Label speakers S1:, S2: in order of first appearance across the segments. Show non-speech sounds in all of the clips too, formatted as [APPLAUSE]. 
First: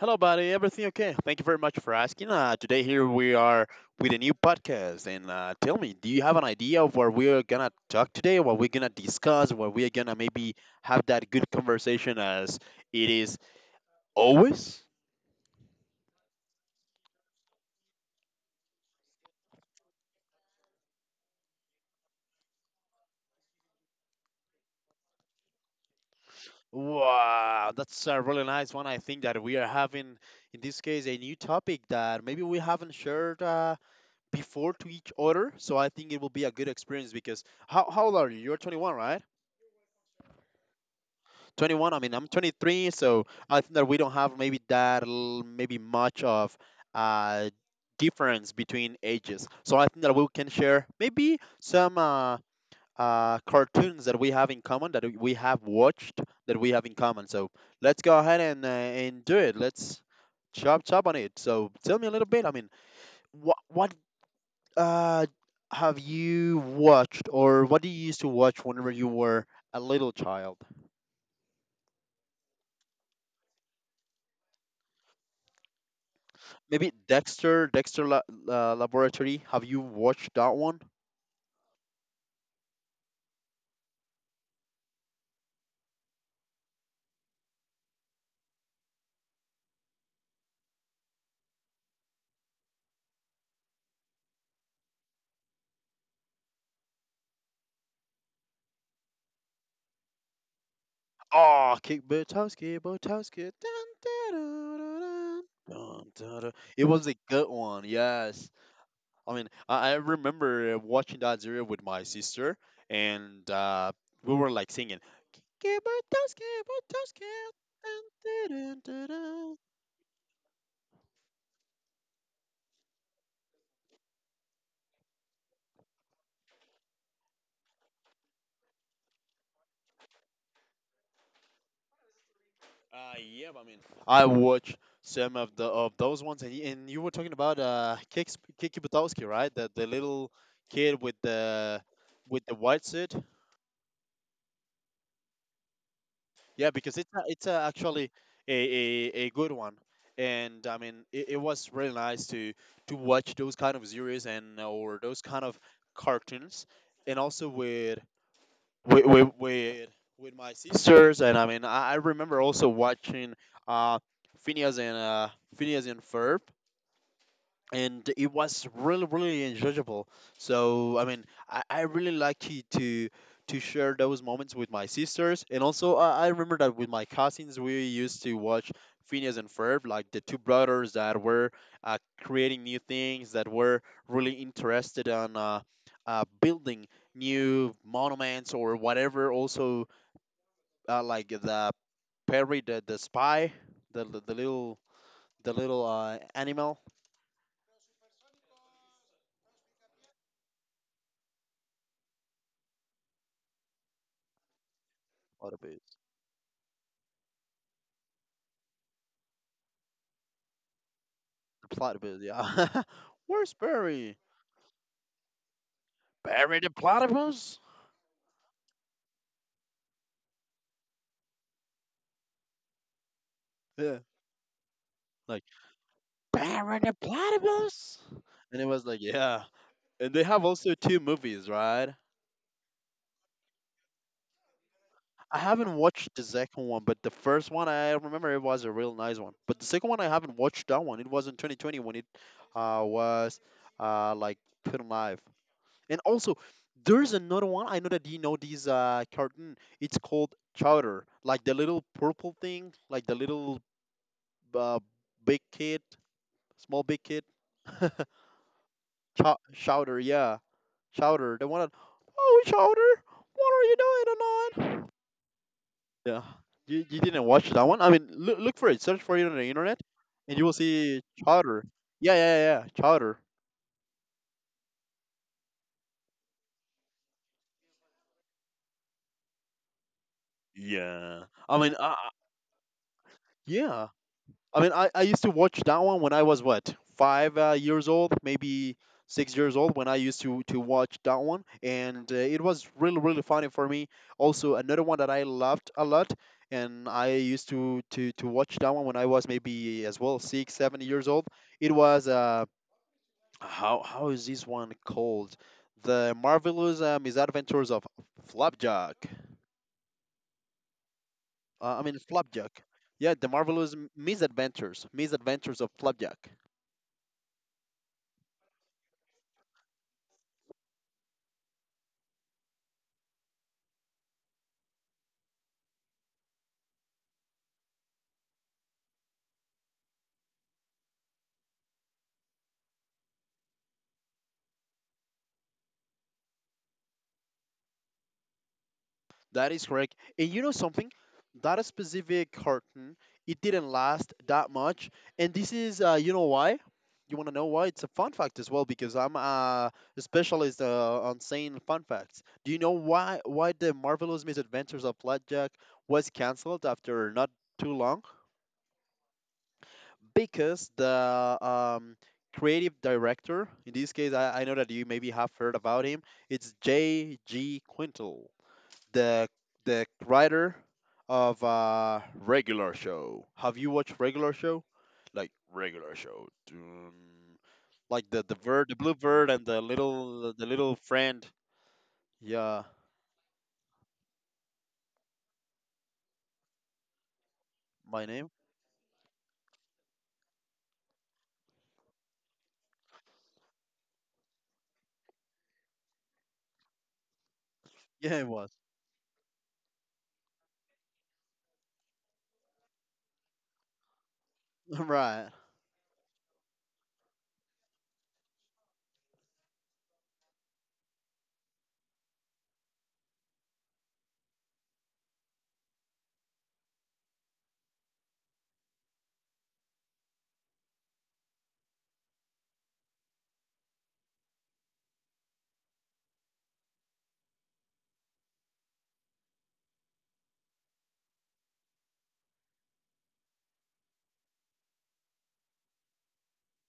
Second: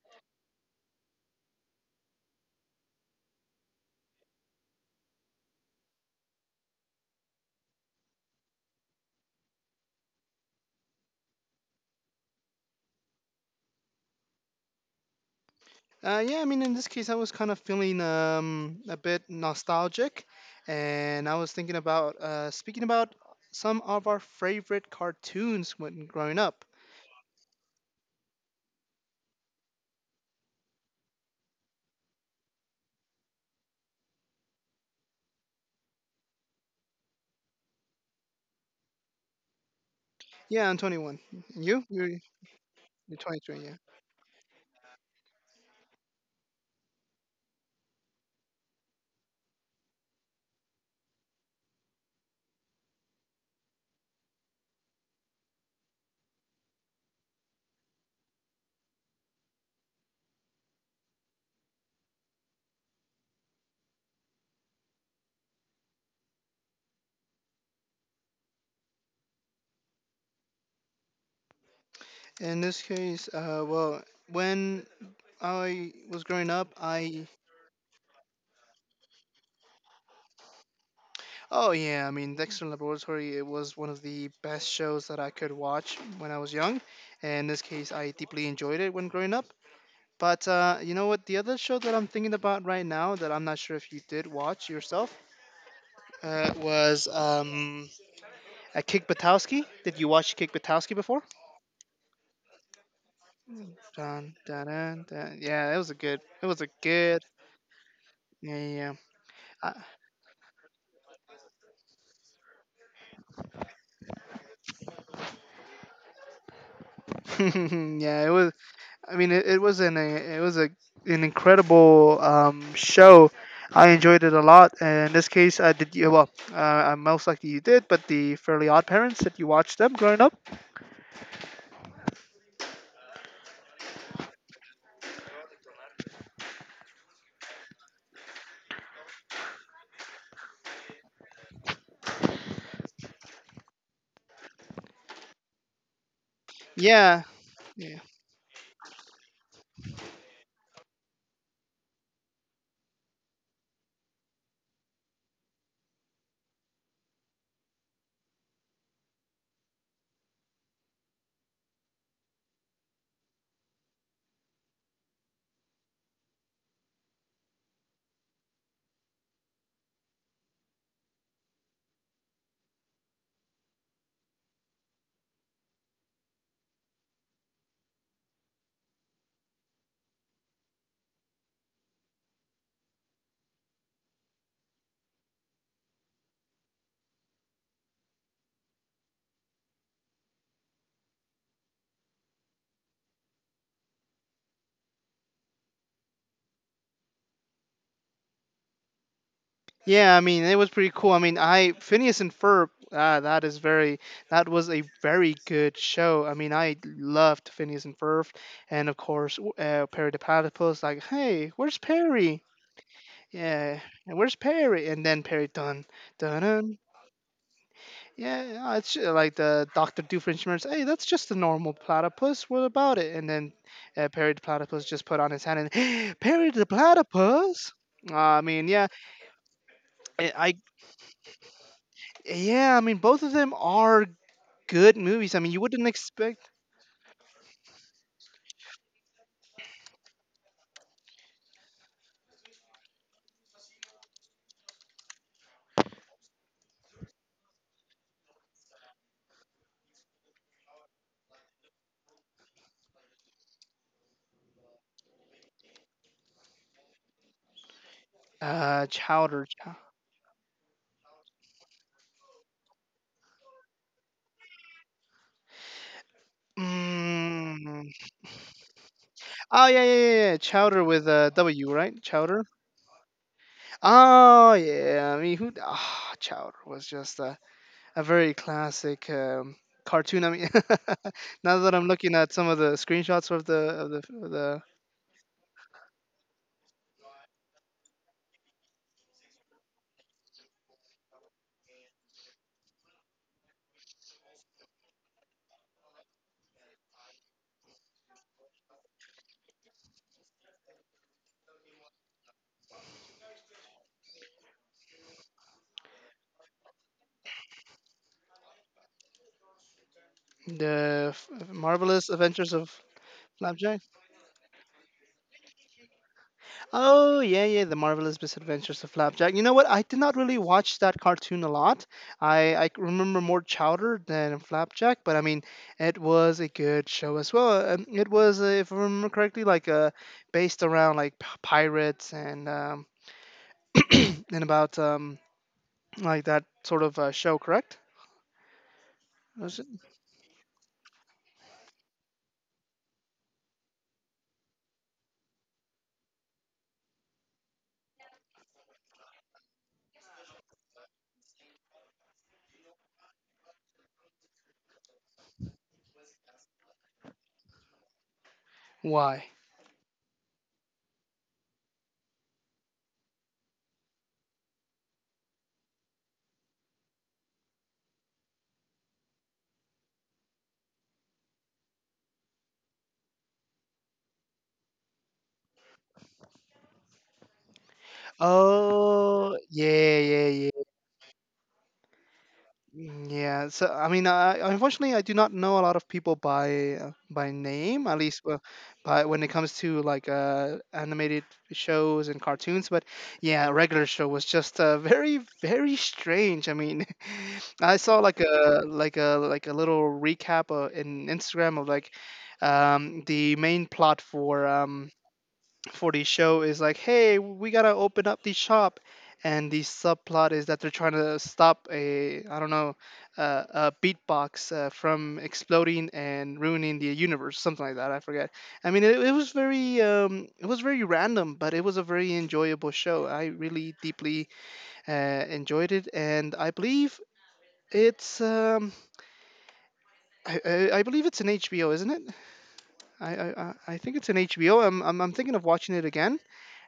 S1: Hello, buddy. Everything okay? Thank you very much for asking. Today here we are with a new podcast, and tell me, do you have an idea of what we are gonna talk today? What we're gonna discuss? What we are gonna maybe have that good conversation as it is always?
S2: Yeah, I mean, in this case, I was kind of feeling a bit nostalgic, and I was thinking about speaking about some of our favorite cartoons when growing up.
S1: Wow, that's a really nice one. I think that we are having in this case a new topic that maybe we haven't shared before to each other. So I think it will be a good experience because how old are you? You're 21, right?
S2: Yeah, I'm 21. You?
S1: 21, I
S2: You're,
S1: mean I'm 23,
S2: you're
S1: so I
S2: 23,
S1: think
S2: yeah.
S1: that we don't have maybe maybe much of uh difference between ages, so I think that we can share maybe some cartoons that we have in common, that we have watched, that we have in common. So let's go ahead and do it. Let's chop chop on it. So tell me a little bit, I mean, what uh have you watched, or what do you used to watch whenever you were a little child?
S2: In this case, well, when I was growing up,
S1: Maybe
S2: I...
S1: Dexter, Dexter Laboratory. Have you watched that one?
S2: Oh yeah, I mean Dexter Laboratory. It was one of the best shows that I could watch when I was young, and in this case, I deeply enjoyed it when growing up. But you know what? The other show that I'm thinking about right now that I'm not sure if you did watch yourself was a Kick Buttowski. Did you watch Kick Buttowski before?
S1: Oh, Kick Butowski, Butowski. Dun,
S2: Dun, dun, dun, dun.
S1: da-da-da-dun,
S2: Yeah, it was a
S1: dun,
S2: good. It
S1: da-da.
S2: was a
S1: It was a
S2: good.
S1: good one, yes.
S2: Yeah, yeah, yeah.
S1: I mean,
S2: I-
S1: I remember watching that series with my sister, and we were like singing. "Kick Butowski, Butowski,
S2: [LAUGHS]
S1: dun,
S2: yeah. It was.
S1: da-dun,
S2: I mean, it,
S1: da-dun."
S2: it was an a, it was a, an incredible show. I enjoyed it a lot. And in this case, I did. Yeah, well, I most likely you did, but the Fairly Odd Parents that you watched them growing up.
S1: Yeah, I mean, I watched some of the of those ones, and, and you were talking about Kiki Butowski, right? the little kid with the white suit. Yeah, because
S2: Yeah, yeah,
S1: actually a, a good one, and I mean it was really nice to watch those kind of series and or those kind of cartoons, and also with with with, with my sisters. And I mean, I remember also watching uh, Phineas and uh, Phineas and Ferb, and it was really really enjoyable. So I mean, I really lucky to to share those moments with my sisters. And also I remember that with my cousins we used to watch Phineas and Ferb, like the two brothers that were creating new things, that were really interested on building new monuments or whatever. Also like the spy, the, the the little the little animal.
S2: yeah. I mean, it was pretty cool. I mean, I... Phineas and Ferb. Ah, that is very. That was a very
S1: What a
S2: good
S1: about
S2: show. I mean, I loved Phineas and Ferb, and of course, Perry the Platypus. Like, hey,
S1: the
S2: where's
S1: platypus,
S2: Perry?
S1: yeah. [LAUGHS] Where's
S2: Yeah, and
S1: Barry?
S2: where's Perry? And then Perry done.
S1: Barry the
S2: Done.
S1: platypus?
S2: Yeah, it's like the Doctor Doofenshmirtz. Hey, that's just a normal platypus. What about it? And then
S1: Yeah.
S2: Perry the platypus just put on
S1: Like,
S2: his hand and [GASPS] Perry the
S1: Barry the
S2: platypus.
S1: platypus?
S2: I
S1: And it
S2: mean,
S1: was
S2: yeah,
S1: like, yeah. And they
S2: I,
S1: have
S2: I-
S1: also two movies, right?
S2: yeah, I mean, both of them are good movies.
S1: I
S2: I mean, you
S1: haven't
S2: wouldn't
S1: watched the
S2: expect...
S1: second one, but the first one I remember it was a real nice one. But the second one I haven't watched that one. It was in 2020 when it was like put on live. And also, there's another one I know that you know this cartoon. It's called Chowder, like the little purple thing, like the little uh, big kid, small big kid, [LAUGHS]
S2: Chowder.
S1: Chowder, yeah, Chowder, the one that, oh Chowder, what are you doing tonight? Yeah, you didn't watch that one. I
S2: Mm.
S1: mean, look for it, search for it on the
S2: Oh
S1: internet,
S2: yeah, yeah, yeah, yeah.
S1: and you will
S2: Chowder
S1: see
S2: with a
S1: Chowder.
S2: W, right?
S1: Yeah, yeah,
S2: Chowder.
S1: yeah, Chowder.
S2: Oh yeah, I mean, who? Ah, Chowder was just a very classic cartoon. I mean,
S1: Yeah,
S2: [LAUGHS]
S1: I
S2: now
S1: mean,
S2: that I'm looking at some of the screenshots of
S1: yeah, I used to watch that one when I was what five years old, maybe 6 years old, when I used to watch that one, and it was really really funny for me. Also, another one that I loved a lot, and I used to watch that one when I was maybe as well 6 7 years old. It was how is this one called? The Marvelous Misadventures of Flapjack.
S2: the
S1: I mean
S2: marvelous adventures
S1: Flapjack.
S2: of
S1: Yeah, the Marvelous
S2: Flapjack.
S1: Misadventures of Flapjack.
S2: Oh yeah, yeah, the marvelous misadventures of Flapjack. You know what? I did not really watch that cartoon a lot. I remember more Chowder than Flapjack, but I mean, it was a good show as well. And it was, if I remember correctly, like based around like pirates and [CLEARS THROAT] and about like that sort of show, correct?
S1: That
S2: Was
S1: is
S2: it?
S1: correct. And you know something? That specific carton, it didn't last that much. And this is, you know why? You want to know why? It's a fun fact as well because I'm a specialist on saying fun facts. Do you know why the Marvelous Misadventures of Blackjack was canceled after not too long?
S2: Why?
S1: Because the creative director, in this case, I know that you maybe have heard about him. It's J.G. Quintel, the writer of Regular Show. Have you watched Regular Show? Like Regular Show, dun. Like the bird, the blue bird,
S2: Oh,
S1: and the
S2: yeah, yeah, yeah,
S1: little friend. Yeah,
S2: mm, yeah. So, I mean, I, unfortunately, I do not know a lot of people by name, at
S1: my
S2: least
S1: name. [LAUGHS]
S2: by when it comes to like animated shows and cartoons. But yeah, a regular show was just very, very strange. I mean, [LAUGHS] I saw
S1: Yeah,
S2: like
S1: it was
S2: a little recap in Instagram of like the main plot for
S1: [LAUGHS]
S2: um,
S1: right.
S2: for the show is like, hey, we gotta open up the shop, and the subplot is that they're trying to stop a, I don't know, a beatbox from exploding and ruining the universe, something like that. I forget. I mean, it was very random, but it was a very enjoyable show. I really deeply uh, enjoyed it, and I believe. It's um, I believe it's an HBO, isn't it? I think it's an HBO. I'm thinking of watching it again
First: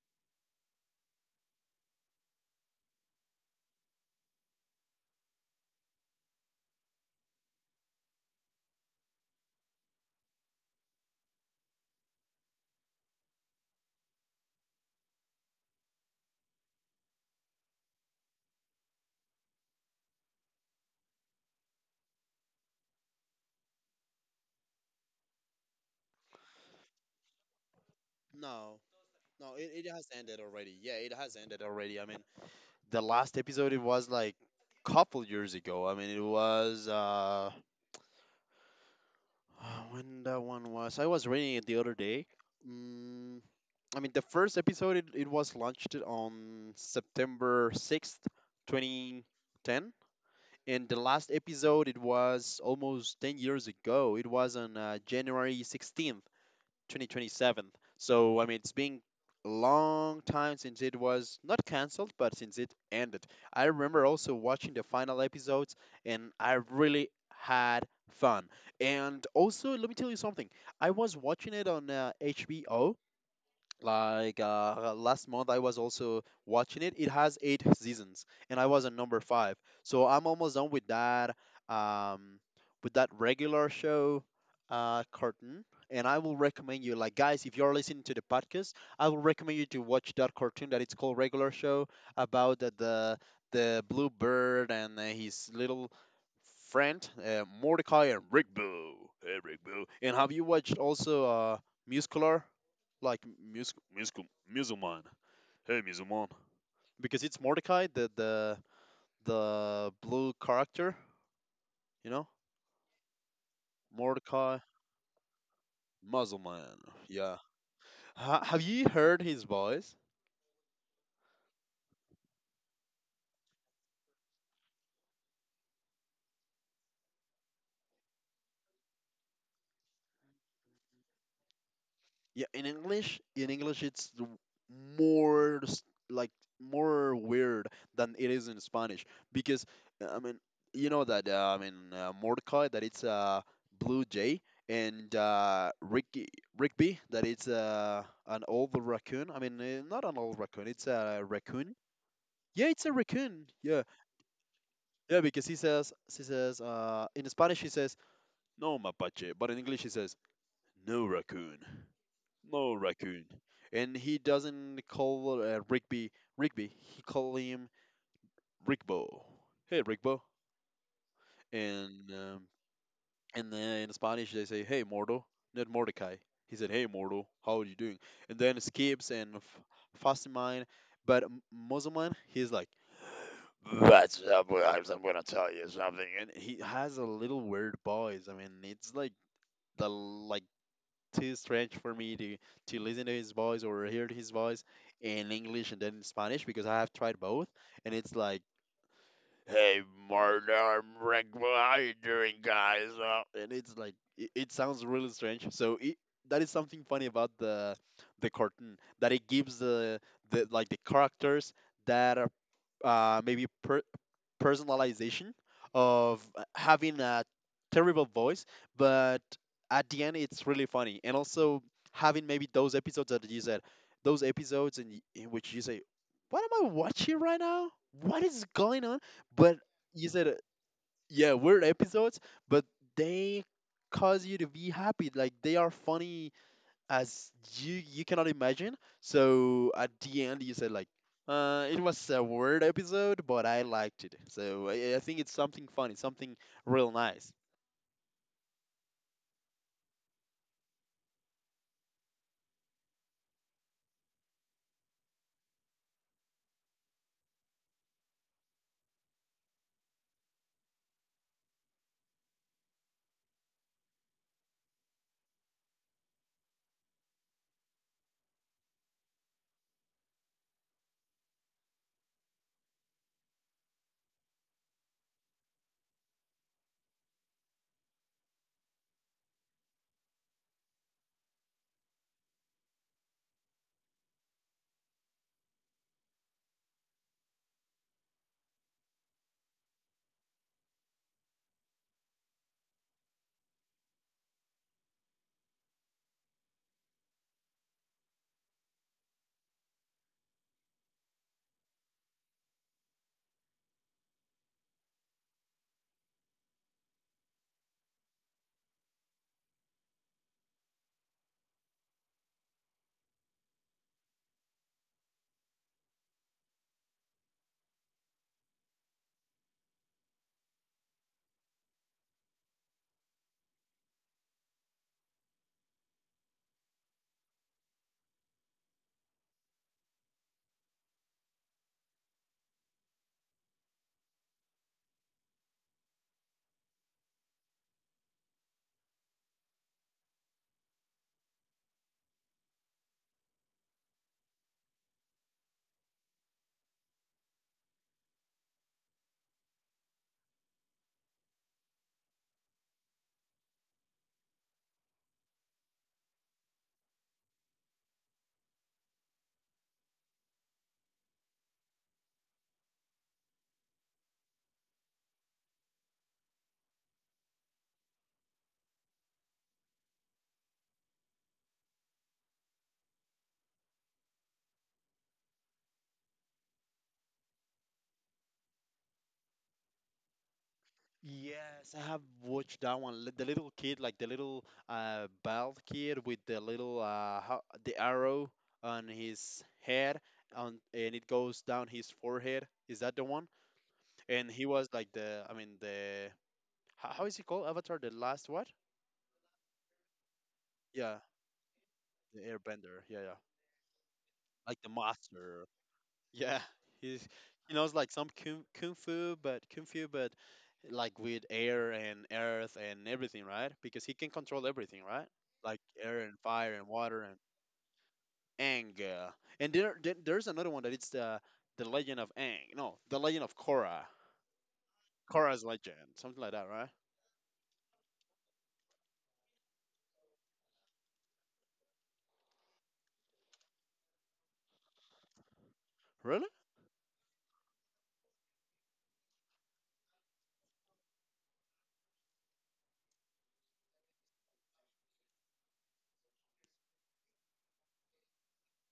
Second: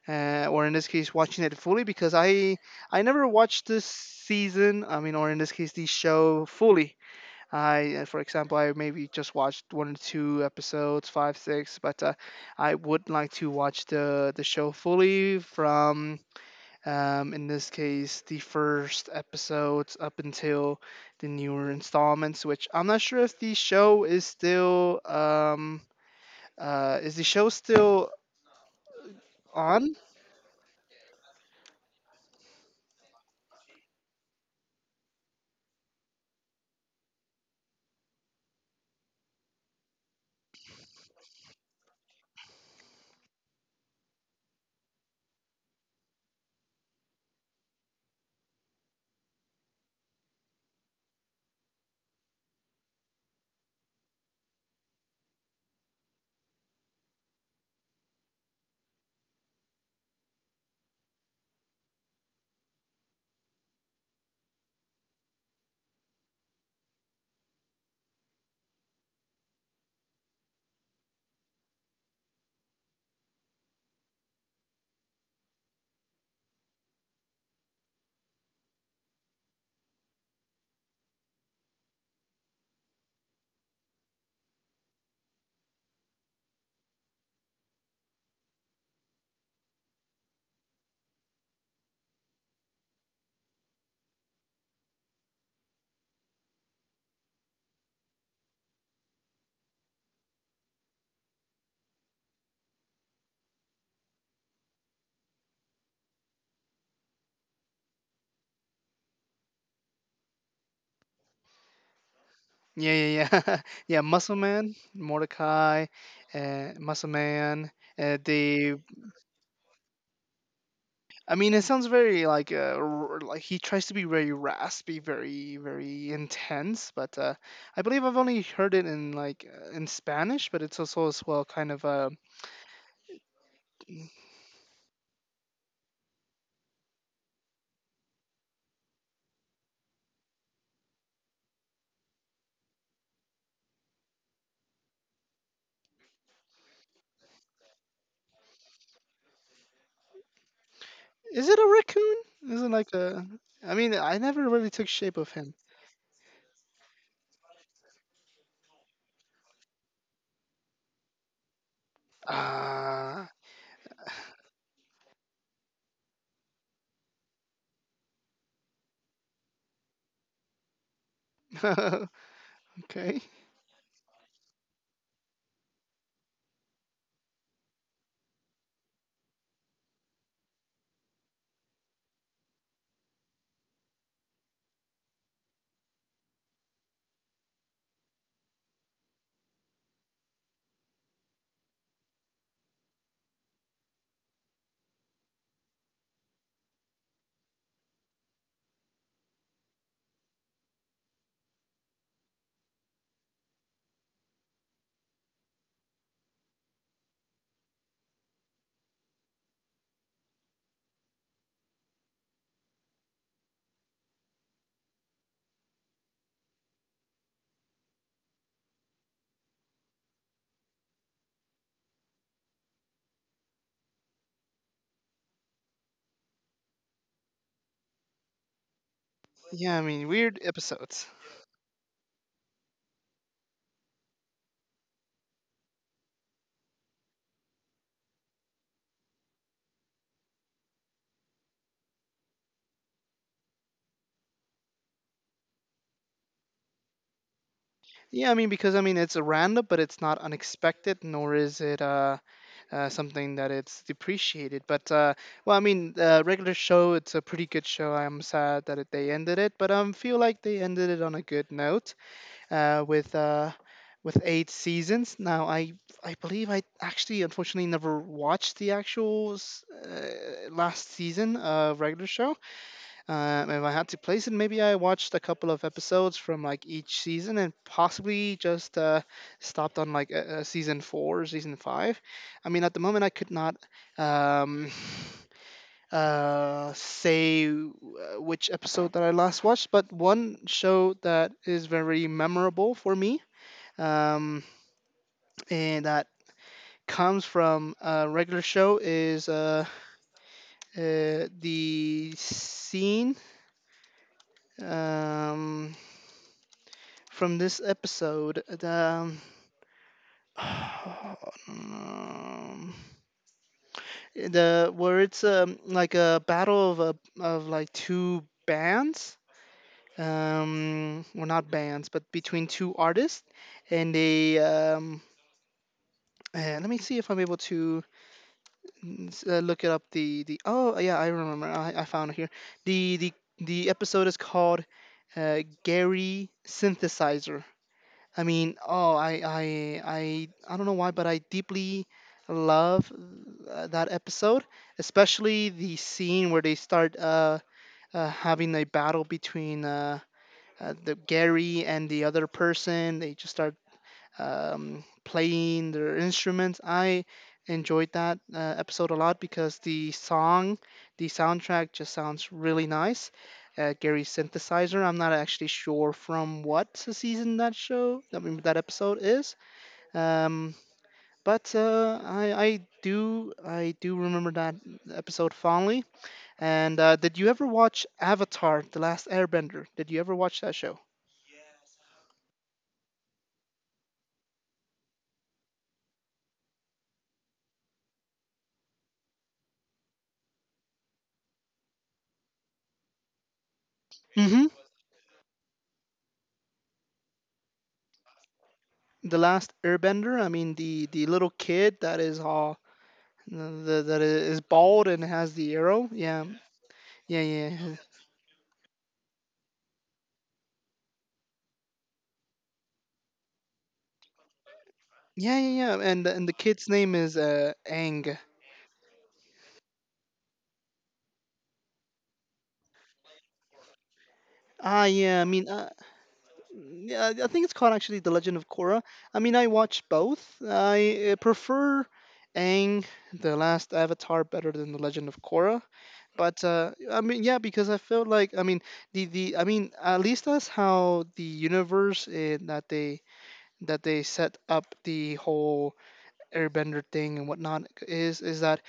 S2: or in this case watching it fully because I never watched this season, I mean, or in this case the show fully. I, for example, I maybe just watched one or two episodes 5 6, but I would like to watch the show fully from in this case the first episodes up until the newer installments, which I'm not sure if the show is still is the show still
S1: No, it
S2: on.
S1: has ended already. Yeah, it has ended already. I mean, the last episode it was like couple years ago. I mean, it was [SIGHS] when that one was. I was reading it the other day. Mm, I mean, the first episode it was launched on September 6th, 2010, and the last episode it was almost 10 years ago. It was on January 16th, 2027. So I mean, it's been a long time since it was not canceled, but since it ended. I remember also watching the final episodes, and I really had fun. And also, let me tell you something. I was watching it on HBO, like last month, I was also watching it. It has eight seasons, and I was on number five. So I'm almost done um, with that Regular Show cartoon. And I will recommend you, like guys, if you're listening to the podcast, I will recommend you to watch that cartoon that it's called Regular Show, about the blue bird and his little friend Mordecai and Rigby. Hey, Rigby. And have you watched also Muscular? Like musical Musulman. Hey Musulman. Because it's Mordecai, the blue character, you know?
S2: Yeah, yeah, yeah. [LAUGHS] Yeah, Muscle
S1: Mordecai
S2: Man, Mordecai,
S1: Musulman.
S2: Muscle
S1: Yeah.
S2: Man. Uh,
S1: Have
S2: they,
S1: you heard his voice?
S2: I mean, it sounds very like like he tries to be very raspy, very, very intense. But I believe I've only heard it in like in Spanish, but it's also as well kind of a...
S1: Yeah, in English, it's more s- like more weird than it is in Spanish, because I mean, you know that Mordecai that it's a blue jay, and Ricky Rigby, that it's an old raccoon. I mean, not an old raccoon, it's a
S2: Is it a
S1: raccoon.
S2: raccoon? Is it
S1: Yeah, it's
S2: like
S1: a
S2: a?
S1: raccoon.
S2: I
S1: Yeah,
S2: mean, I never really took shape
S1: yeah,
S2: of
S1: because
S2: him.
S1: he says in Spanish he says no mapache, but in English he says no raccoon. No raccoon.
S2: Ah,
S1: And he doesn't call Rigby Rigby. He call him Rigbo. Hey, Rigbo.
S2: [LAUGHS]
S1: And
S2: okay.
S1: then in Spanish they say, "Hey, Mordo, not Mordecai. He said, "Hey, Mordo, how are you doing?" And then it skips and Fasimine, but Mozoman, he's like, "Well, I'm something, something," and he has a little weird voice. I mean, it's like the like too strange for me to listen to his voice or hear his voice in English and then in Spanish, because I have tried both, and it's like, hey, partner, break one up," and it's like it sounds really strange. So that is something funny about the cartoon, that it gives the characters that maybe personalization of having a terrible voice, but at the end it's really funny. And also having maybe those episodes that you said, those episodes in, in which you say, "What am I watching right now? What is going on?" But
S2: Yeah, I mean,
S1: you said,
S2: weird episodes.
S1: "Yeah, weird episodes, but they cause you to be happy. Like they are funny as you cannot imagine. So at the end, you said like, it was a weird episode, but I liked it. So I think it's something funny, something real nice.
S2: Yeah, I mean, because I mean, it's a random, but it's not unexpected, nor is it something that it's depreciated. But well, I mean, regular show, it's a pretty good show. I'm sad that it, they ended it, but I feel like they ended it on a good note uh, with uh, with eight seasons. Now, I believe I actually unfortunately never watched the actual last season of regular show. If I had to place it, maybe I watched a couple of episodes from like each season and possibly just stopped on like season four, or season five. I mean, at the moment, I could not um, [SIGHS] uh, say w- which episode that I last watched, but one show that is very memorable for me um, and that comes from a regular show is the scene. Um, from this episode. Um, [SIGHS] the where it's like a battle of a, of like two bands. Well, not bands, but between two artists, and they let me see if I'm able to look it up. The Oh yeah, I remember. I found it here. The the the episode is called Gary Synthesizer. I mean, oh, I don't know why, but I deeply love that episode, especially the scene where they start having a battle between the Gary and the other person. They just start playing their instruments. I enjoyed that episode a lot because the song, the soundtrack just sounds really nice. Gary's synthesizer. I'm not actually sure from what season that show, I mean, that episode is. Um, but I do remember that episode fondly. And did you ever watch Avatar: The Last Airbender? Did you ever watch that show?
S1: Yes, I have watched that one. The little kid, like the little bald kid with the little the arrow on his head, on and it goes down his forehead. Is that the one? And he was like the, I mean the, how is he called? Avatar, the last what?
S2: The Last Airbender. I mean,
S1: Yeah,
S2: the little kid that
S1: the
S2: is all
S1: Airbender. Yeah, yeah.
S2: the that is
S1: Like the
S2: bald and has
S1: master.
S2: the arrow. Yeah,
S1: Yeah, he's
S2: yeah, yeah,
S1: he knows
S2: yeah,
S1: like some kung fu, but like with air and earth and everything, right? Because he can control everything, right?
S2: yeah,
S1: Like
S2: yeah. Yeah.
S1: air and
S2: And the
S1: fire and
S2: kid's name
S1: water and
S2: is Aang.
S1: Aang. And there's another one that it's the legend of Aang. No, the legend of Korra.
S2: Ah, yeah.
S1: Korra's legend, something like that, right?
S2: Yeah, I think it's called actually The Legend of Korra. I mean, I watched both. I prefer Aang, The Last Avatar, better than The Legend of Korra.
S1: Really?
S2: But I mean, yeah, because I felt like I mean the I mean at least that's how the universe that they set up the whole airbender thing and whatnot is that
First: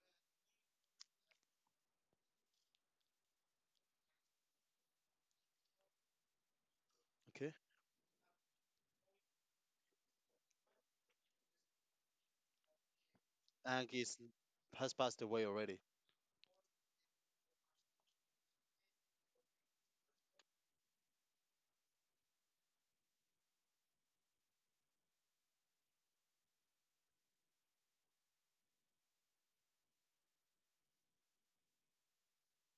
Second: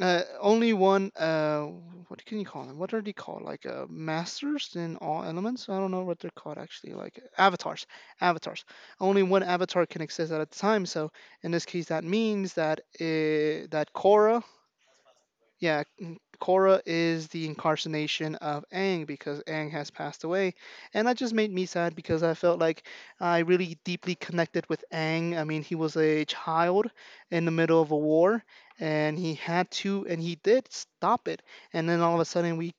S2: only one what can you call them, what are they called like masters in all elements, I don't know what they're called actually, like
S1: Okay.
S2: avatars, avatars, only one avatar can exist at a time. So in this case that means that that
S1: Aang is
S2: Korra...
S1: has passed away already.
S2: Yeah, Korra is the incarnation of Aang because Aang has passed away. And that just made me sad because I felt like I really deeply connected with Aang. I mean, he was a child in the middle of a war and he had to, and he did stop it. And then all of a sudden we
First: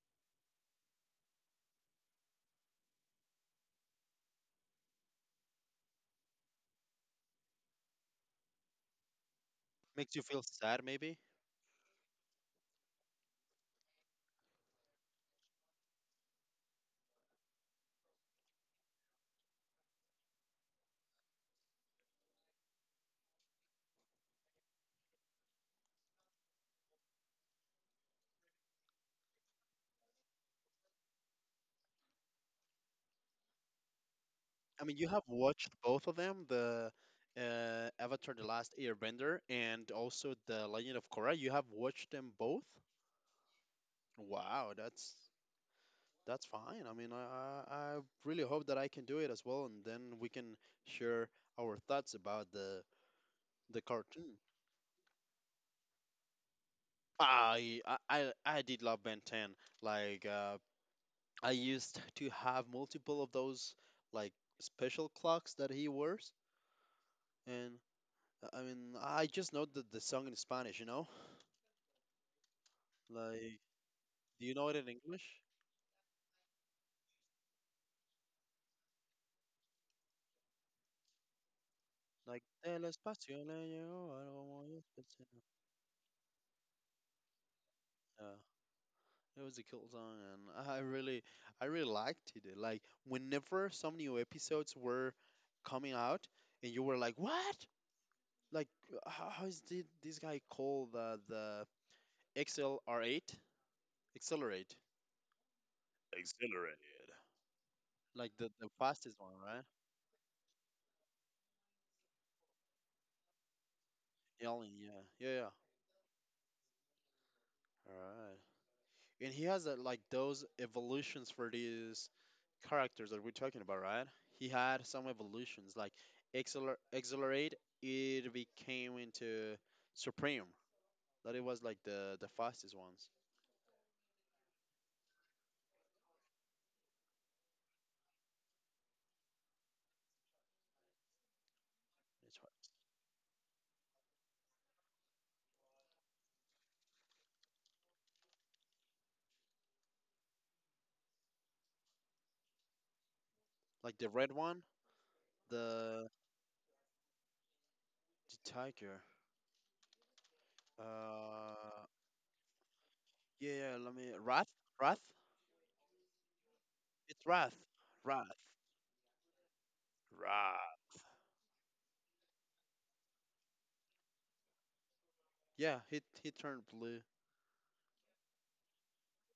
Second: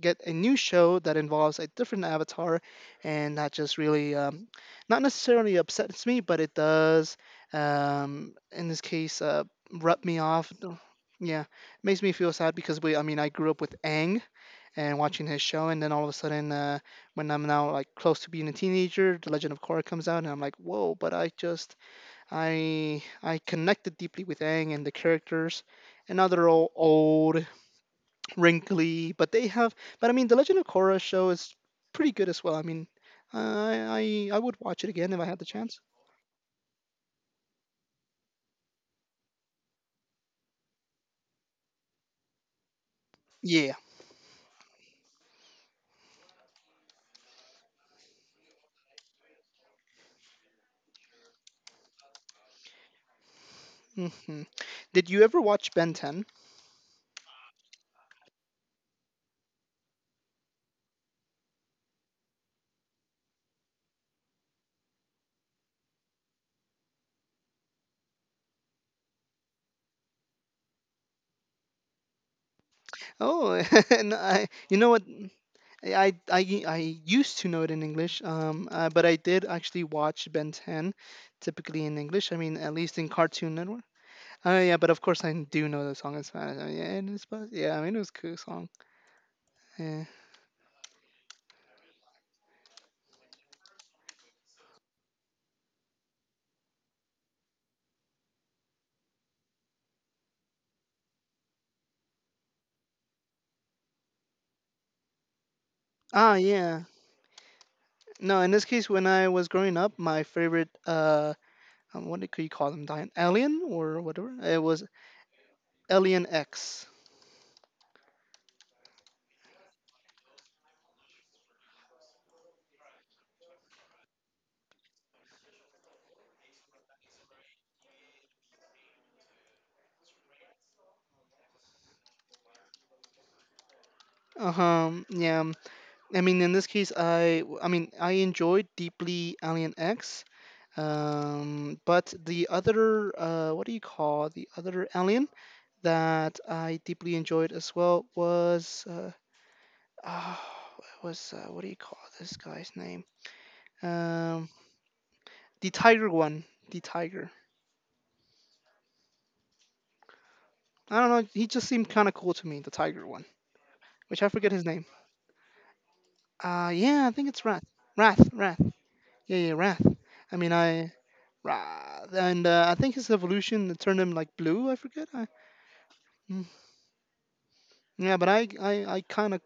S2: get a new show that involves a different avatar, and that just really not necessarily upsets me, but it does, in this case, rub
S1: Makes
S2: me
S1: you feel
S2: off.
S1: sad, maybe.
S2: Yeah, makes me feel sad because we, I mean, I grew up with Aang and watching his show, and then all of a sudden, when I'm now like close to being a teenager, The Legend of Korra comes out, and I'm like, whoa! But I just, I connected deeply with Aang and the characters, and now they're all old wrinkly, but they have. But I mean, the Legend of Korra show is pretty good as well. I mean, I would
S1: I
S2: watch it
S1: mean, you
S2: again if
S1: have
S2: I had the
S1: watched
S2: chance.
S1: both of them, the Avatar: The Last Airbender and also the Legend of Korra. You have watched them both?
S2: Yeah.
S1: Wow, that's fine. I mean, I really hope that I can do it as well, and then we can share our thoughts about the
S2: Hmm.
S1: cartoon.
S2: Did you ever watch Ben 10?
S1: I did love Ben 10. Like I used to have multiple of those like special clocks that he wears, and I mean I just know the song in Spanish.
S2: Oh,
S1: Like,
S2: [LAUGHS] and I,
S1: do you
S2: you
S1: know it
S2: know
S1: in
S2: what?
S1: English?
S2: I used to know it in English, but I did actually watch Ben 10 typically in English. I
S1: Like,
S2: mean, at least in
S1: Despacito,
S2: Cartoon Network.
S1: I don't
S2: Yeah,
S1: want
S2: but
S1: you
S2: of
S1: to
S2: course I
S1: say
S2: do know the song in Spanish. I yeah, it is, but yeah, I mean, it was a cool
S1: no.
S2: song.
S1: Yeah, it was a cool
S2: Yeah.
S1: song, and [LAUGHS] I really liked it. Like, whenever some new episodes were coming out, and you were like, "What? Like, how, this guy called the XLR8? Accelerate?
S2: Ah, yeah.
S1: Exhilarated.
S2: No,
S1: Like
S2: in
S1: the
S2: this
S1: the
S2: case, when I
S1: fastest one,
S2: was
S1: right?
S2: growing up, my favorite what could you call them? Alien or whatever? It was
S1: Yelling, yeah, yeah, yeah.
S2: Alien X.
S1: All right. And he has like those evolutions for these characters that we're talking about, right? He had some evolutions like Exhilarate, it became into Supreme. That it was like the fastest ones.
S2: Uh huh. yeah. um, I mean, in this case, I mean, I enjoyed deeply Alien X. But the
S1: It's wha-
S2: other what do you call the other Alien that I deeply enjoyed as well was oh, it was what do you call this guy's name?
S1: Like the red
S2: Um,
S1: one,
S2: the tiger
S1: the
S2: one, the tiger.
S1: the tiger.
S2: I don't know. He just seemed
S1: Uh,
S2: kind of cool to me, the tiger one,
S1: yeah, yeah, let me.
S2: which I forget
S1: Wrath,
S2: his name.
S1: Wrath.
S2: Yeah, I think
S1: It's
S2: it's
S1: Wrath,
S2: Wrath. Wrath,
S1: Wrath,
S2: Wrath. Yeah, yeah, Wrath. I mean, I
S1: Wrath.
S2: Wrath, and I think his evolution turned him like blue. I forget. I,
S1: Yeah, he
S2: mm.
S1: turned blue.
S2: Yeah, but I kind of.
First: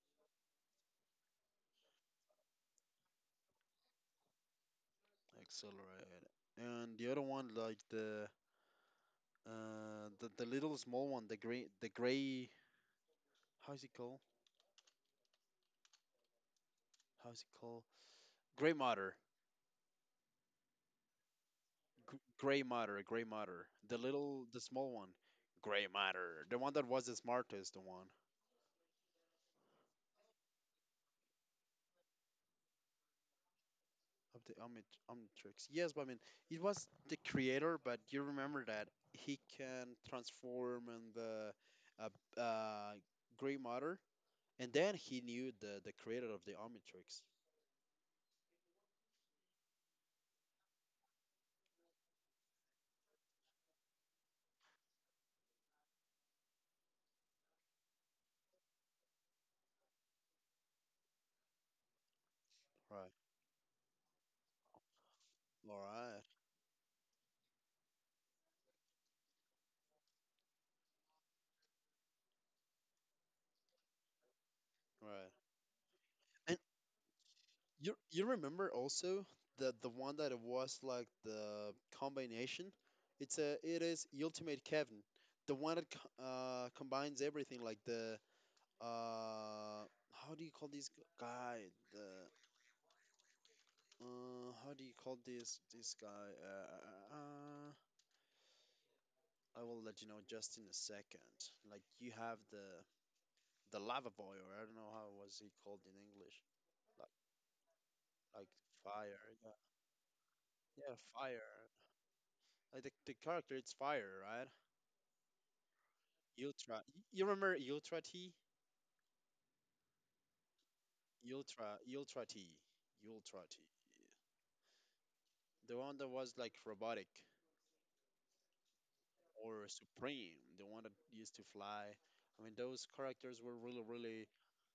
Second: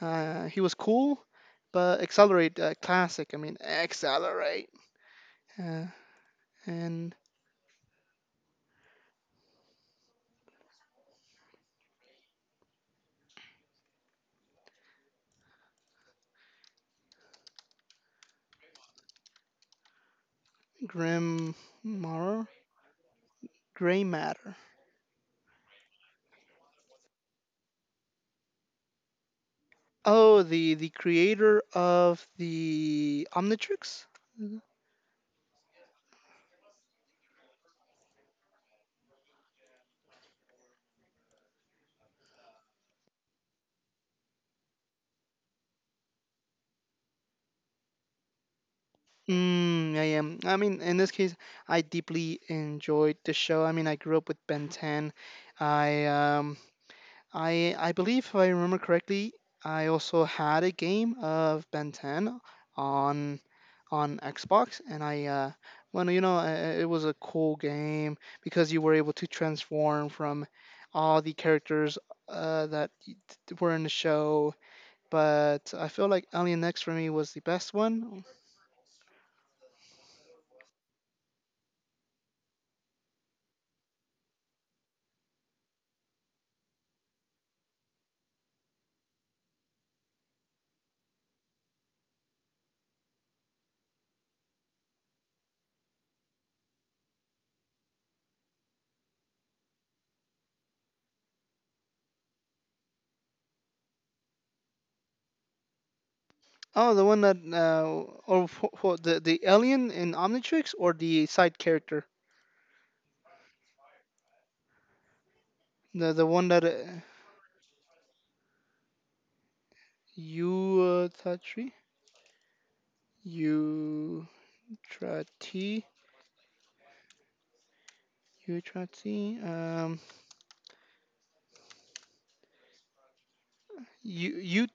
S2: He was cool, but accelerate classic. I mean, accelerate. Uh,
S1: Accelerate. And the
S2: and
S1: other one, like the the little small one, the gray, the gray. How is it called? How is it called? Gray matter,
S2: Grim Mar
S1: Gray matter. The
S2: Gray
S1: little,
S2: Matter.
S1: the small one, gray matter. The one that was the smartest, the one
S2: Oh, the creator of the Omnitrix.
S1: of the Omnitrix. Yes, but I mean, it was the creator. But you remember that he can transform in the uh, uh, gray matter, and then he knew the creator of the Omnitrix.
S2: Mm, I am. I mean, in this case, I deeply enjoyed the show. I mean, I grew up with Ben 10. I um, I believe if I remember correctly, I also had a game of Ben 10
S1: Right.
S2: on on Xbox, and I
S1: All
S2: well, no, you
S1: right.
S2: know, I- it was a cool game because you were able to transform from all the characters that were in the show.
S1: Right.
S2: But I feel like Alien X for me was the best
S1: You
S2: one.
S1: you remember also that the one that it was like the combination? It is Ultimate Kevin, the one that combines everything like the uh, how do you call this g- guy the uh, how do you call this guy uh, uh, I will let you know just in a second. Like you have the lava boy, or I don't know how was he called in English,
S2: Oh, the
S1: like
S2: one that or
S1: like
S2: wh- wh-
S1: fire,
S2: The
S1: yeah,
S2: alien in Omnitrix or
S1: yeah,
S2: the side
S1: fire,
S2: character,
S1: like the character it's fire, right?
S2: the one that
S1: Ultra. You remember Ultra T?
S2: you Tatri,
S1: Ultra, Ultra T, Ultra T.
S2: you
S1: The
S2: T,
S1: one that was like robotic
S2: you T,
S1: or supreme, the one that used to fly. I mean, those characters were really, really
S2: you you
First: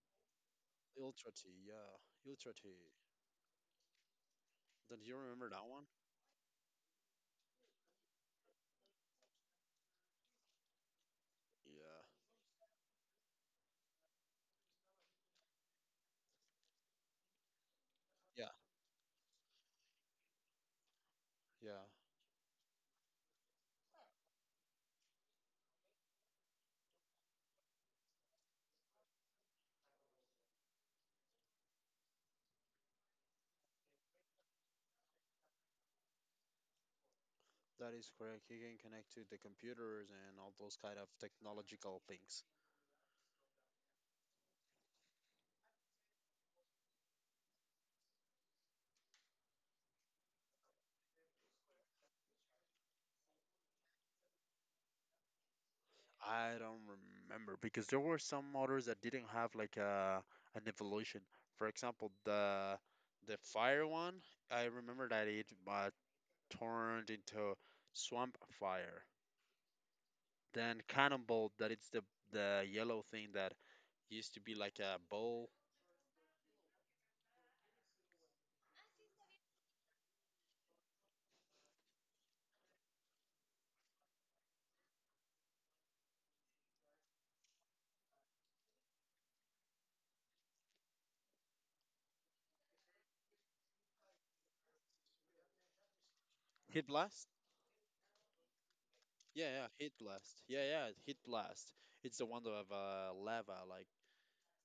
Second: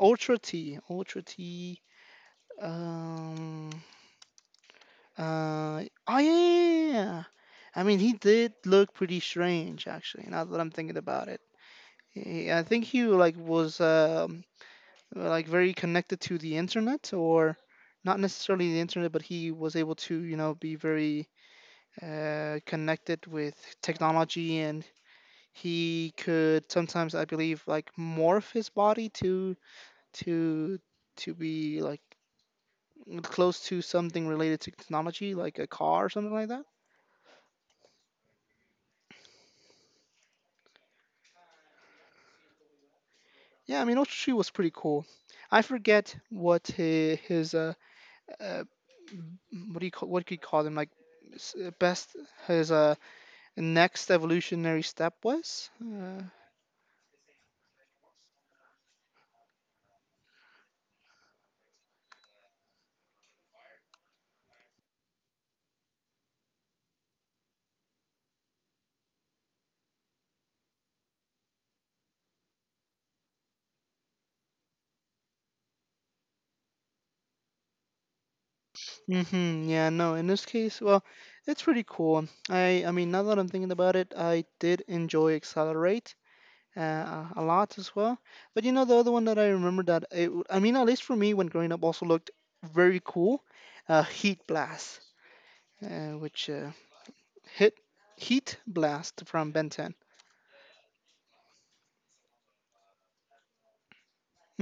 S2: Ultra T, Ultra
S1: Ultra T.
S2: T,
S1: Yeah, Ultra T.
S2: um,
S1: Don't you remember that one?
S2: oh yeah. Yeah, yeah, yeah. I mean, he did look pretty strange actually. Now that I'm thinking about it,
S1: Yeah,
S2: I think he like was like very connected to the internet or not
S1: yeah,
S2: necessarily the internet, but he was able to be very
S1: yeah.
S2: connected with technology, and he could sometimes I believe like morph his body to to be like close to something related to technology, like a car or something like that.
S1: That is correct. He can connect to the computers and all those kind of technological things.
S2: Yeah, I mean Otsutsu was pretty cool. I forget what his uh, what do you call what could you call them, like best his next evolutionary step was?
S1: I don't remember because there were some motors that didn't have like a an evolution. For example, the fire one, I remember that it turned into swamp fire. Then cannonball, that it's the yellow thing that used to be like a bowl.
S2: Yeah, no, in this case, well, it's pretty cool. I mean, now that I'm thinking about it, I did enjoy Accelerate a lot as well. But you know, the other one that I remember that I mean, at least for me when growing up, also looked very cool. Heat Blast, which
S1: Heat blast?
S2: hit Heat Blast
S1: Yeah,
S2: from
S1: yeah,
S2: Ben
S1: heat
S2: 10.
S1: blast. Yeah, yeah, heat blast. It's the one that have lava, like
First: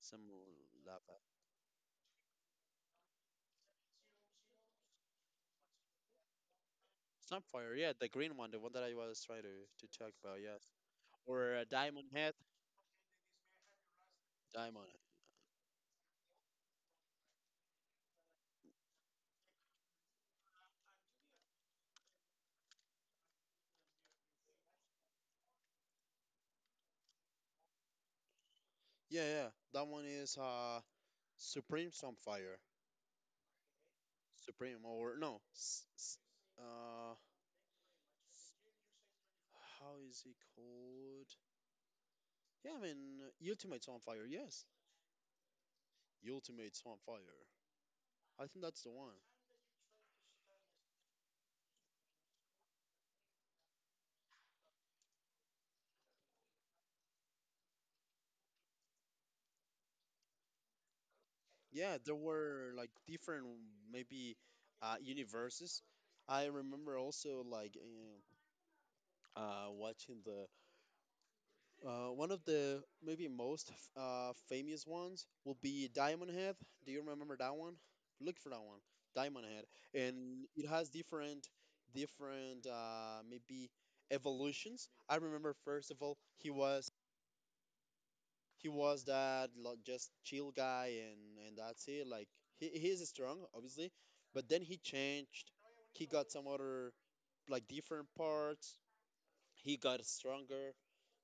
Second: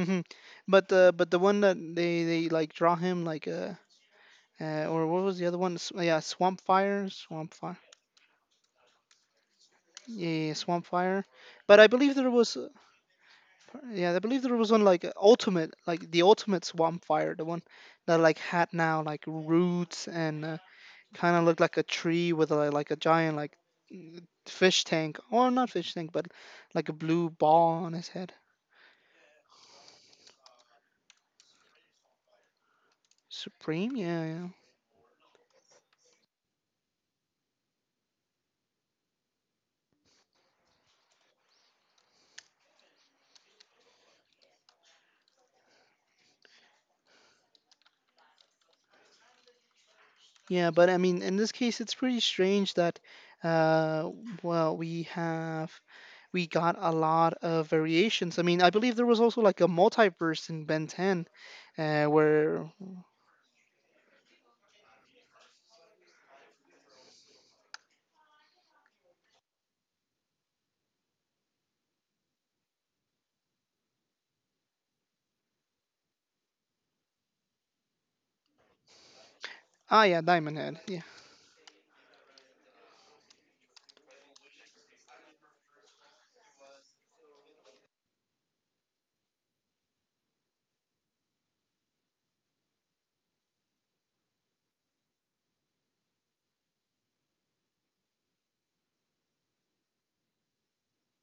S1: some
S2: But
S1: lava.
S2: the one that they like draw him like or what was the other one? Yeah, Swamp Fire, Swamp.
S1: Snapfire, yeah, the green one, the one that I was trying to talk about,
S2: Yeah,
S1: yes.
S2: Swampfire.
S1: Or a
S2: But I
S1: diamond
S2: believe there
S1: head.
S2: was, yeah, I believe there was one
S1: Diamond. Head.
S2: like ultimate, like the ultimate Swampfire, the one that like had now like roots and kind of looked like a tree with a, like a giant like fish tank, or not fish tank, but like a blue ball on his head.
S1: Yeah, yeah. That one is Supreme Sunfire.
S2: Supreme, yeah, yeah.
S1: Supreme or no? Uh, how is it called? Yeah, I mean Ultimate Sunfire. Yes, Ultimate Sunfire. I think that's the one.
S2: Yeah, but I mean, in this case, it's pretty strange that, uh, we have, we got a lot of variations. I mean, I believe there was also like a multiverse in Ben 10,
S1: Yeah,
S2: uh,
S1: there
S2: where,
S1: were like different maybe uh, universes. I remember also like watching the one of the maybe most famous ones will be Diamond Head. Do you remember that one? Look for that one, Diamond Head,
S2: ah, yeah,
S1: and
S2: Diamond
S1: it
S2: Head.
S1: has
S2: Yeah.
S1: different, different maybe evolutions. I remember first of all he was just chill guy and that's it. Like he is strong obviously, but then he changed. He got some other like different parts. He got stronger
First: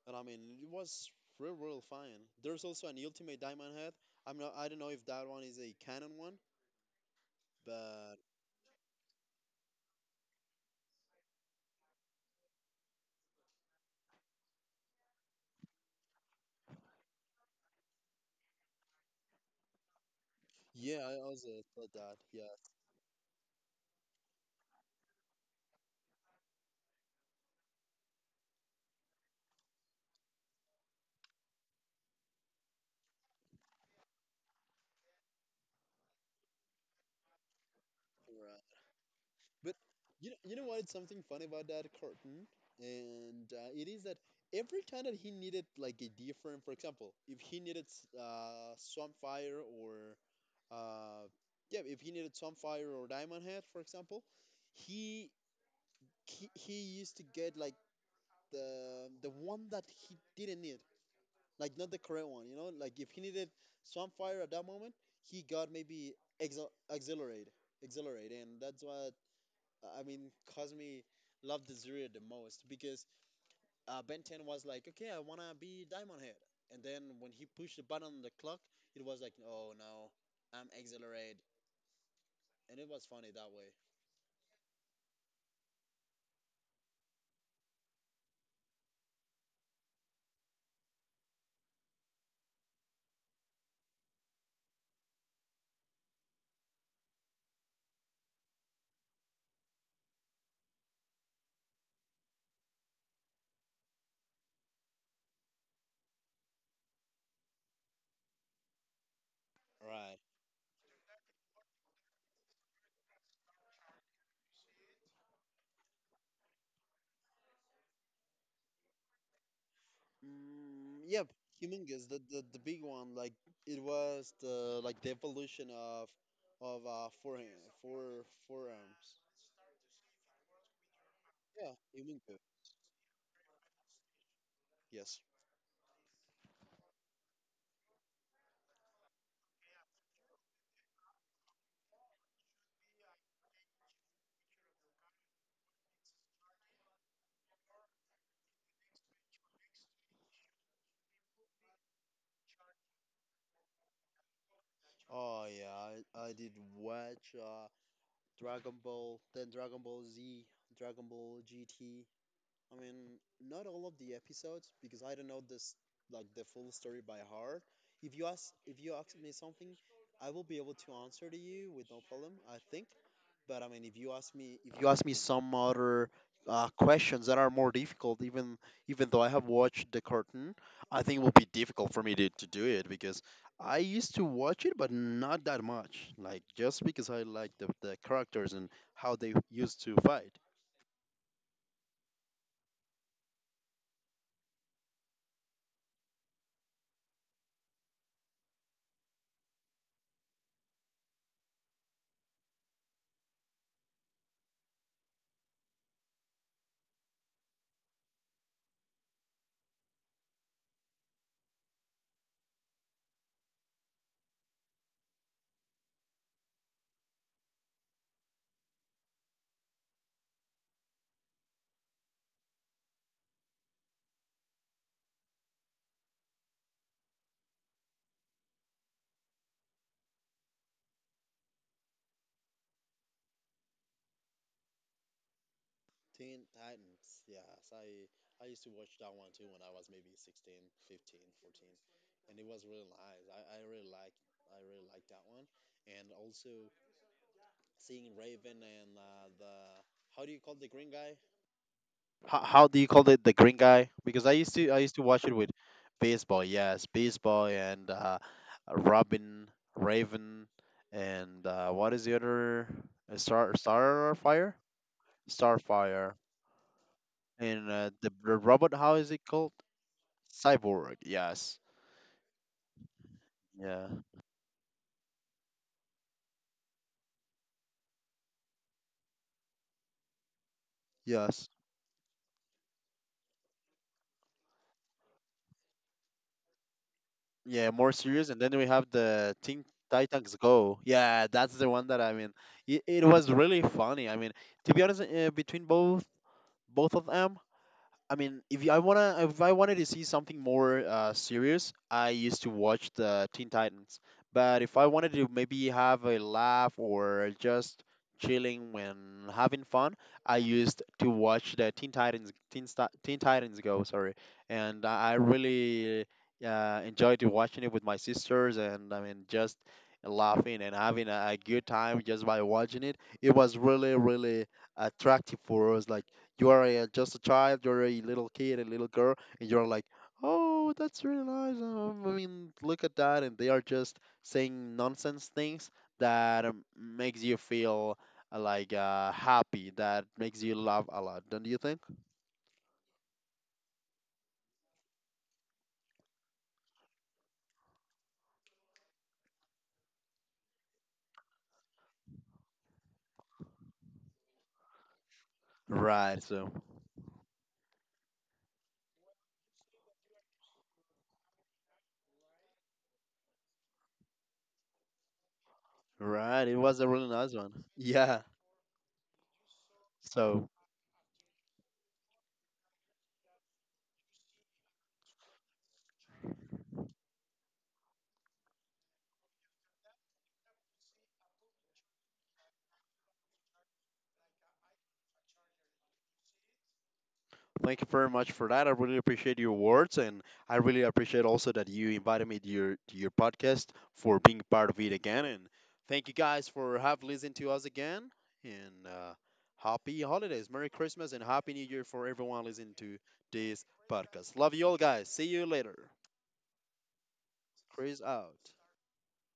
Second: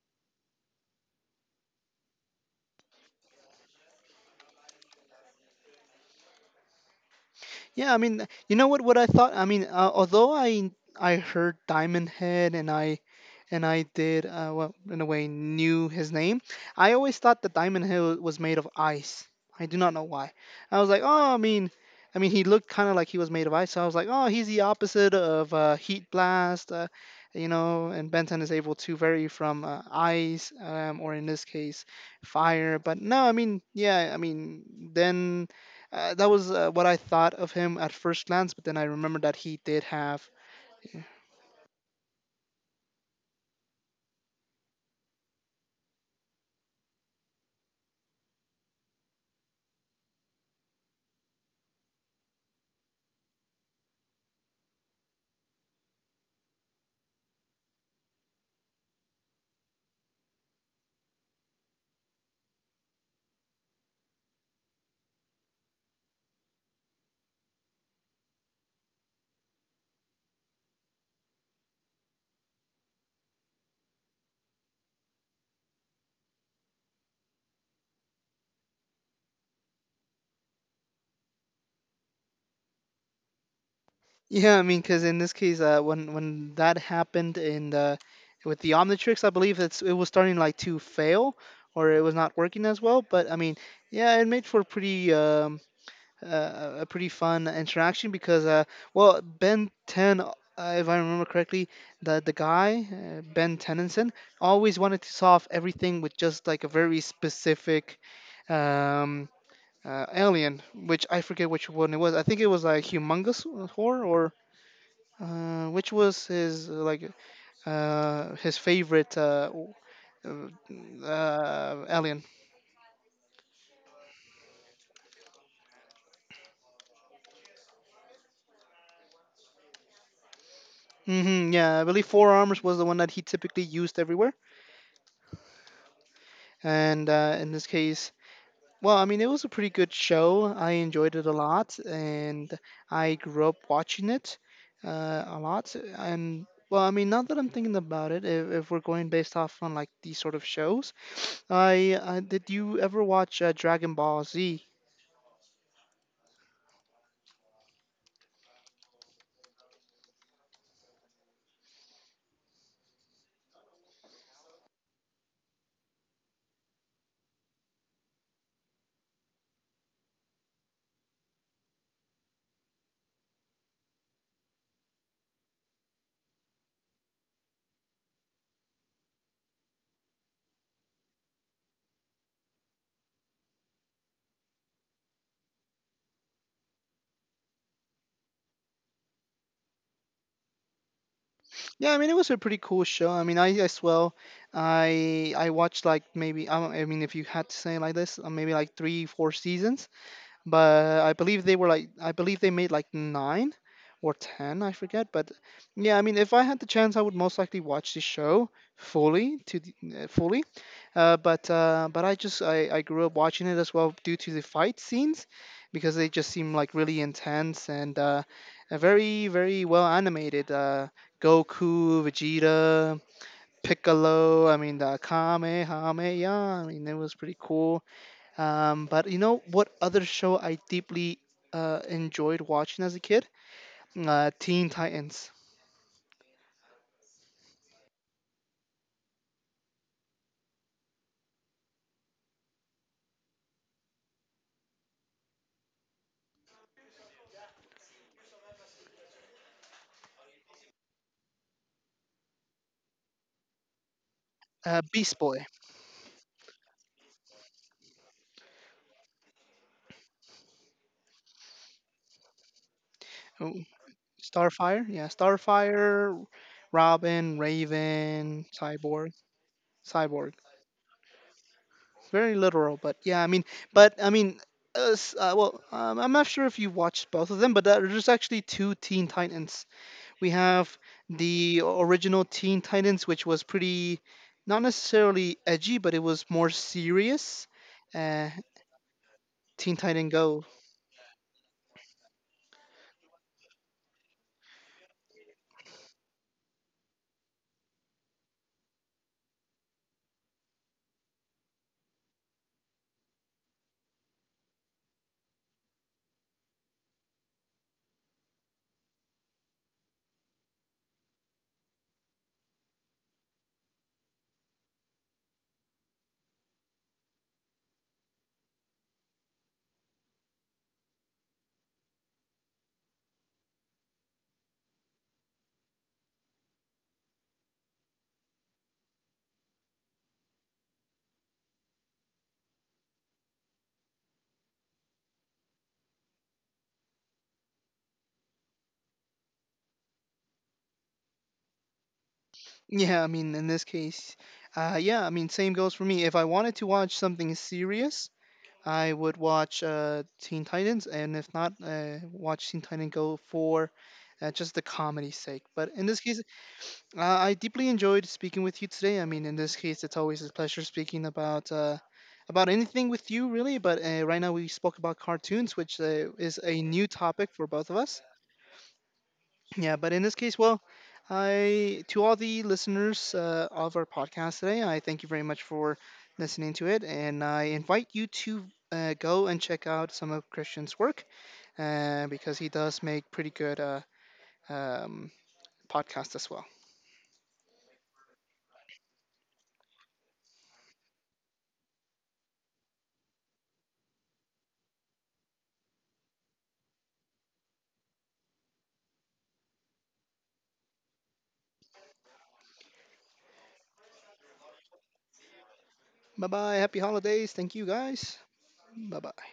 S1: and I mean, it was real, real fine. There's also an Ultimate Diamond Head. I'm not. I don't know if that one is a canon one,
S2: Yeah, I
S1: but
S2: mean, you know what? What I thought. I mean, although I heard Diamond Head and I did well, in a way knew his name. I always thought that Diamond Head was made of ice. I do not know why. I was
S1: yeah,
S2: like,
S1: I
S2: oh,
S1: also thought that.
S2: I mean,
S1: Yeah,
S2: he looked kind of like he was made of ice. So I was like, oh, he's the opposite of Heat Blast. You know, and Benton is able to vary from ice, or in this case, fire. But no, I mean, yeah, I mean, then that was what I thought of him at first
S1: right.
S2: glance, but then I remembered that he
S1: But
S2: did have.
S1: you know what? It's something funny about that cartoon, and it is that every time that he needed like a different, for example, if he needed Swamp Fire or uh, yeah, if he needed Swamp Fire or Diamond Head, for example, he he used to get like the one that he didn't need, like not the correct one. You know, like if he needed Swampfire at that moment, he got maybe Exhilarate, Exhilarate, and that's what I mean. Cosme loved the Zuri the most because Ben 10 was like, okay, I wanna be Diamond Head, and then when he pushed the button on the clock, it was like, oh no, I'm Exhilarate, and it was funny that way.
S2: Yeah, I mean, because in this case, when that happened in the with the Omnitrix, I believe it was starting like to fail or it was not working as well. But I mean, yeah, it made for pretty a pretty fun interaction because well, Ben Ten, if I remember correctly, the guy Ben Tennyson always wanted to solve everything with just like a very specific. Um,
S1: Right.
S2: Alien, which I forget which one it was. I think it was like Humongous Horror or which was his his favorite
S1: Mm, yep, humongous.
S2: alien.
S1: The big one, like it was the like the evolution of four four forearms. Yeah,
S2: Yeah, I believe Four
S1: humongous.
S2: Arms was the one that he typically used everywhere,
S1: Yes.
S2: and in this case. Well, I mean, it was a pretty good show. I enjoyed it a lot, and I grew up watching it a lot. And well, I mean, now that I'm thinking about it, if we're going based off on like these sort of shows, I did you ever watch Dragon Ball Z?
S1: Oh yeah, I did watch uh, Dragon Ball, then Dragon Ball Z, Dragon Ball GT. I mean, not all of the episodes because I don't know this like the full story by heart. If you ask me something, I will be able to answer to you with no problem, I think. But I mean, if you ask me some other questions that are more difficult, even even though I have watched the cartoon, I think it will be difficult for me to do it because I used to watch it, but not that much. Like just because I like the characters and how they used to fight.
S2: Yeah, I mean it was a pretty cool show. I mean, I as well, I watched like maybe I, don't- I mean if you had to say it like this, maybe like three, four seasons. But I believe they were like I believe they made like nine or ten, I forget. But yeah, I mean, if I had the chance, I would most likely watch the show fully to the, fully. But I just I grew up watching it as well due to the fight scenes because they just seem like really intense and very very well animated. Goku, Vegeta. Piccolo, I mean the Kamehameha, I mean it was pretty cool. But you know what other show I deeply enjoyed watching as a kid? Teen Titans,
S1: Teen Titans. Yes, I used to watch that one too when I was maybe 16, 15, 14, and it was really nice. I really like that one, and also seeing Raven and the how do you call the green guy? How do you call it the green guy? Because I used to
S2: Beast
S1: watch it
S2: Boy,
S1: with baseball. Yes, baseball and Robin, Raven, and what is the other
S2: oh,
S1: Starfire?
S2: Starfire, yeah,
S1: Starfire.
S2: Starfire, Robin,
S1: And the r-
S2: Raven,
S1: robot, how is
S2: Cyborg,
S1: it called?
S2: Cyborg.
S1: Cyborg. Yes.
S2: Very literal, but yeah, I mean,
S1: Yeah.
S2: but I mean, I'm not sure if you watched both of them, but there's actually two Teen Titans. We have
S1: Yes.
S2: the original Teen Titans, which was pretty, not necessarily edgy, but it was more serious.
S1: Yeah. More serious.
S2: Uh,
S1: And then we have the Teen
S2: Teen Titan
S1: Titans
S2: Go. [LAUGHS]
S1: Go. Yeah, that's the one that I mean. It was really funny. I mean, to be honest, between both of them, I mean, if you- I wanna, if I wanted to see something more serious, I used to watch the Teen Titans. But if I wanted to maybe have a laugh or just chilling when having fun, I used to watch the Teen Titans Go. Sorry, and I really enjoyed watching it with my sisters, and I mean just laughing and having a good time just by watching it. It was really, really attractive for us, like you are a, just a child. You're a little kid, a little girl, and you're like, "Oh, that's really nice." I mean, look at that, and they are just saying nonsense things that makes you feel like happy. That makes you laugh a lot, don't you think?
S2: Yeah, I mean, in this case, yeah, I mean, same goes for me. If I wanted to watch something serious, I would watch Teen Titans, and if not, watch Teen Titan Go for just the comedy's sake. But in this
S1: Right.
S2: case,
S1: So,
S2: I deeply enjoyed speaking with you today. I mean, in this case, it's always a pleasure speaking about anything with you, really. But right now, we spoke about cartoons, which is
S1: right. It
S2: a
S1: was a
S2: new
S1: really
S2: topic
S1: nice
S2: for
S1: one.
S2: both of us.
S1: Yeah.
S2: Yeah, but in this case,
S1: So.
S2: well, I to all the listeners of our podcast today, I thank you very much for listening to it, and I invite you to go and check out some of Christian's work because he does make pretty good um, podcasts as well.
S1: Thank you very much for that. I really appreciate your words, and I really appreciate also that you invited me to your podcast for being part of it again. And thank you guys for have listened to us again. And happy holidays, Merry Christmas, and Happy New Year for everyone listening to this podcast. Love you all, guys. See you later.
S2: Bye bye, happy holidays, thank you
S1: Chris
S2: guys.
S1: out.
S2: Bye bye.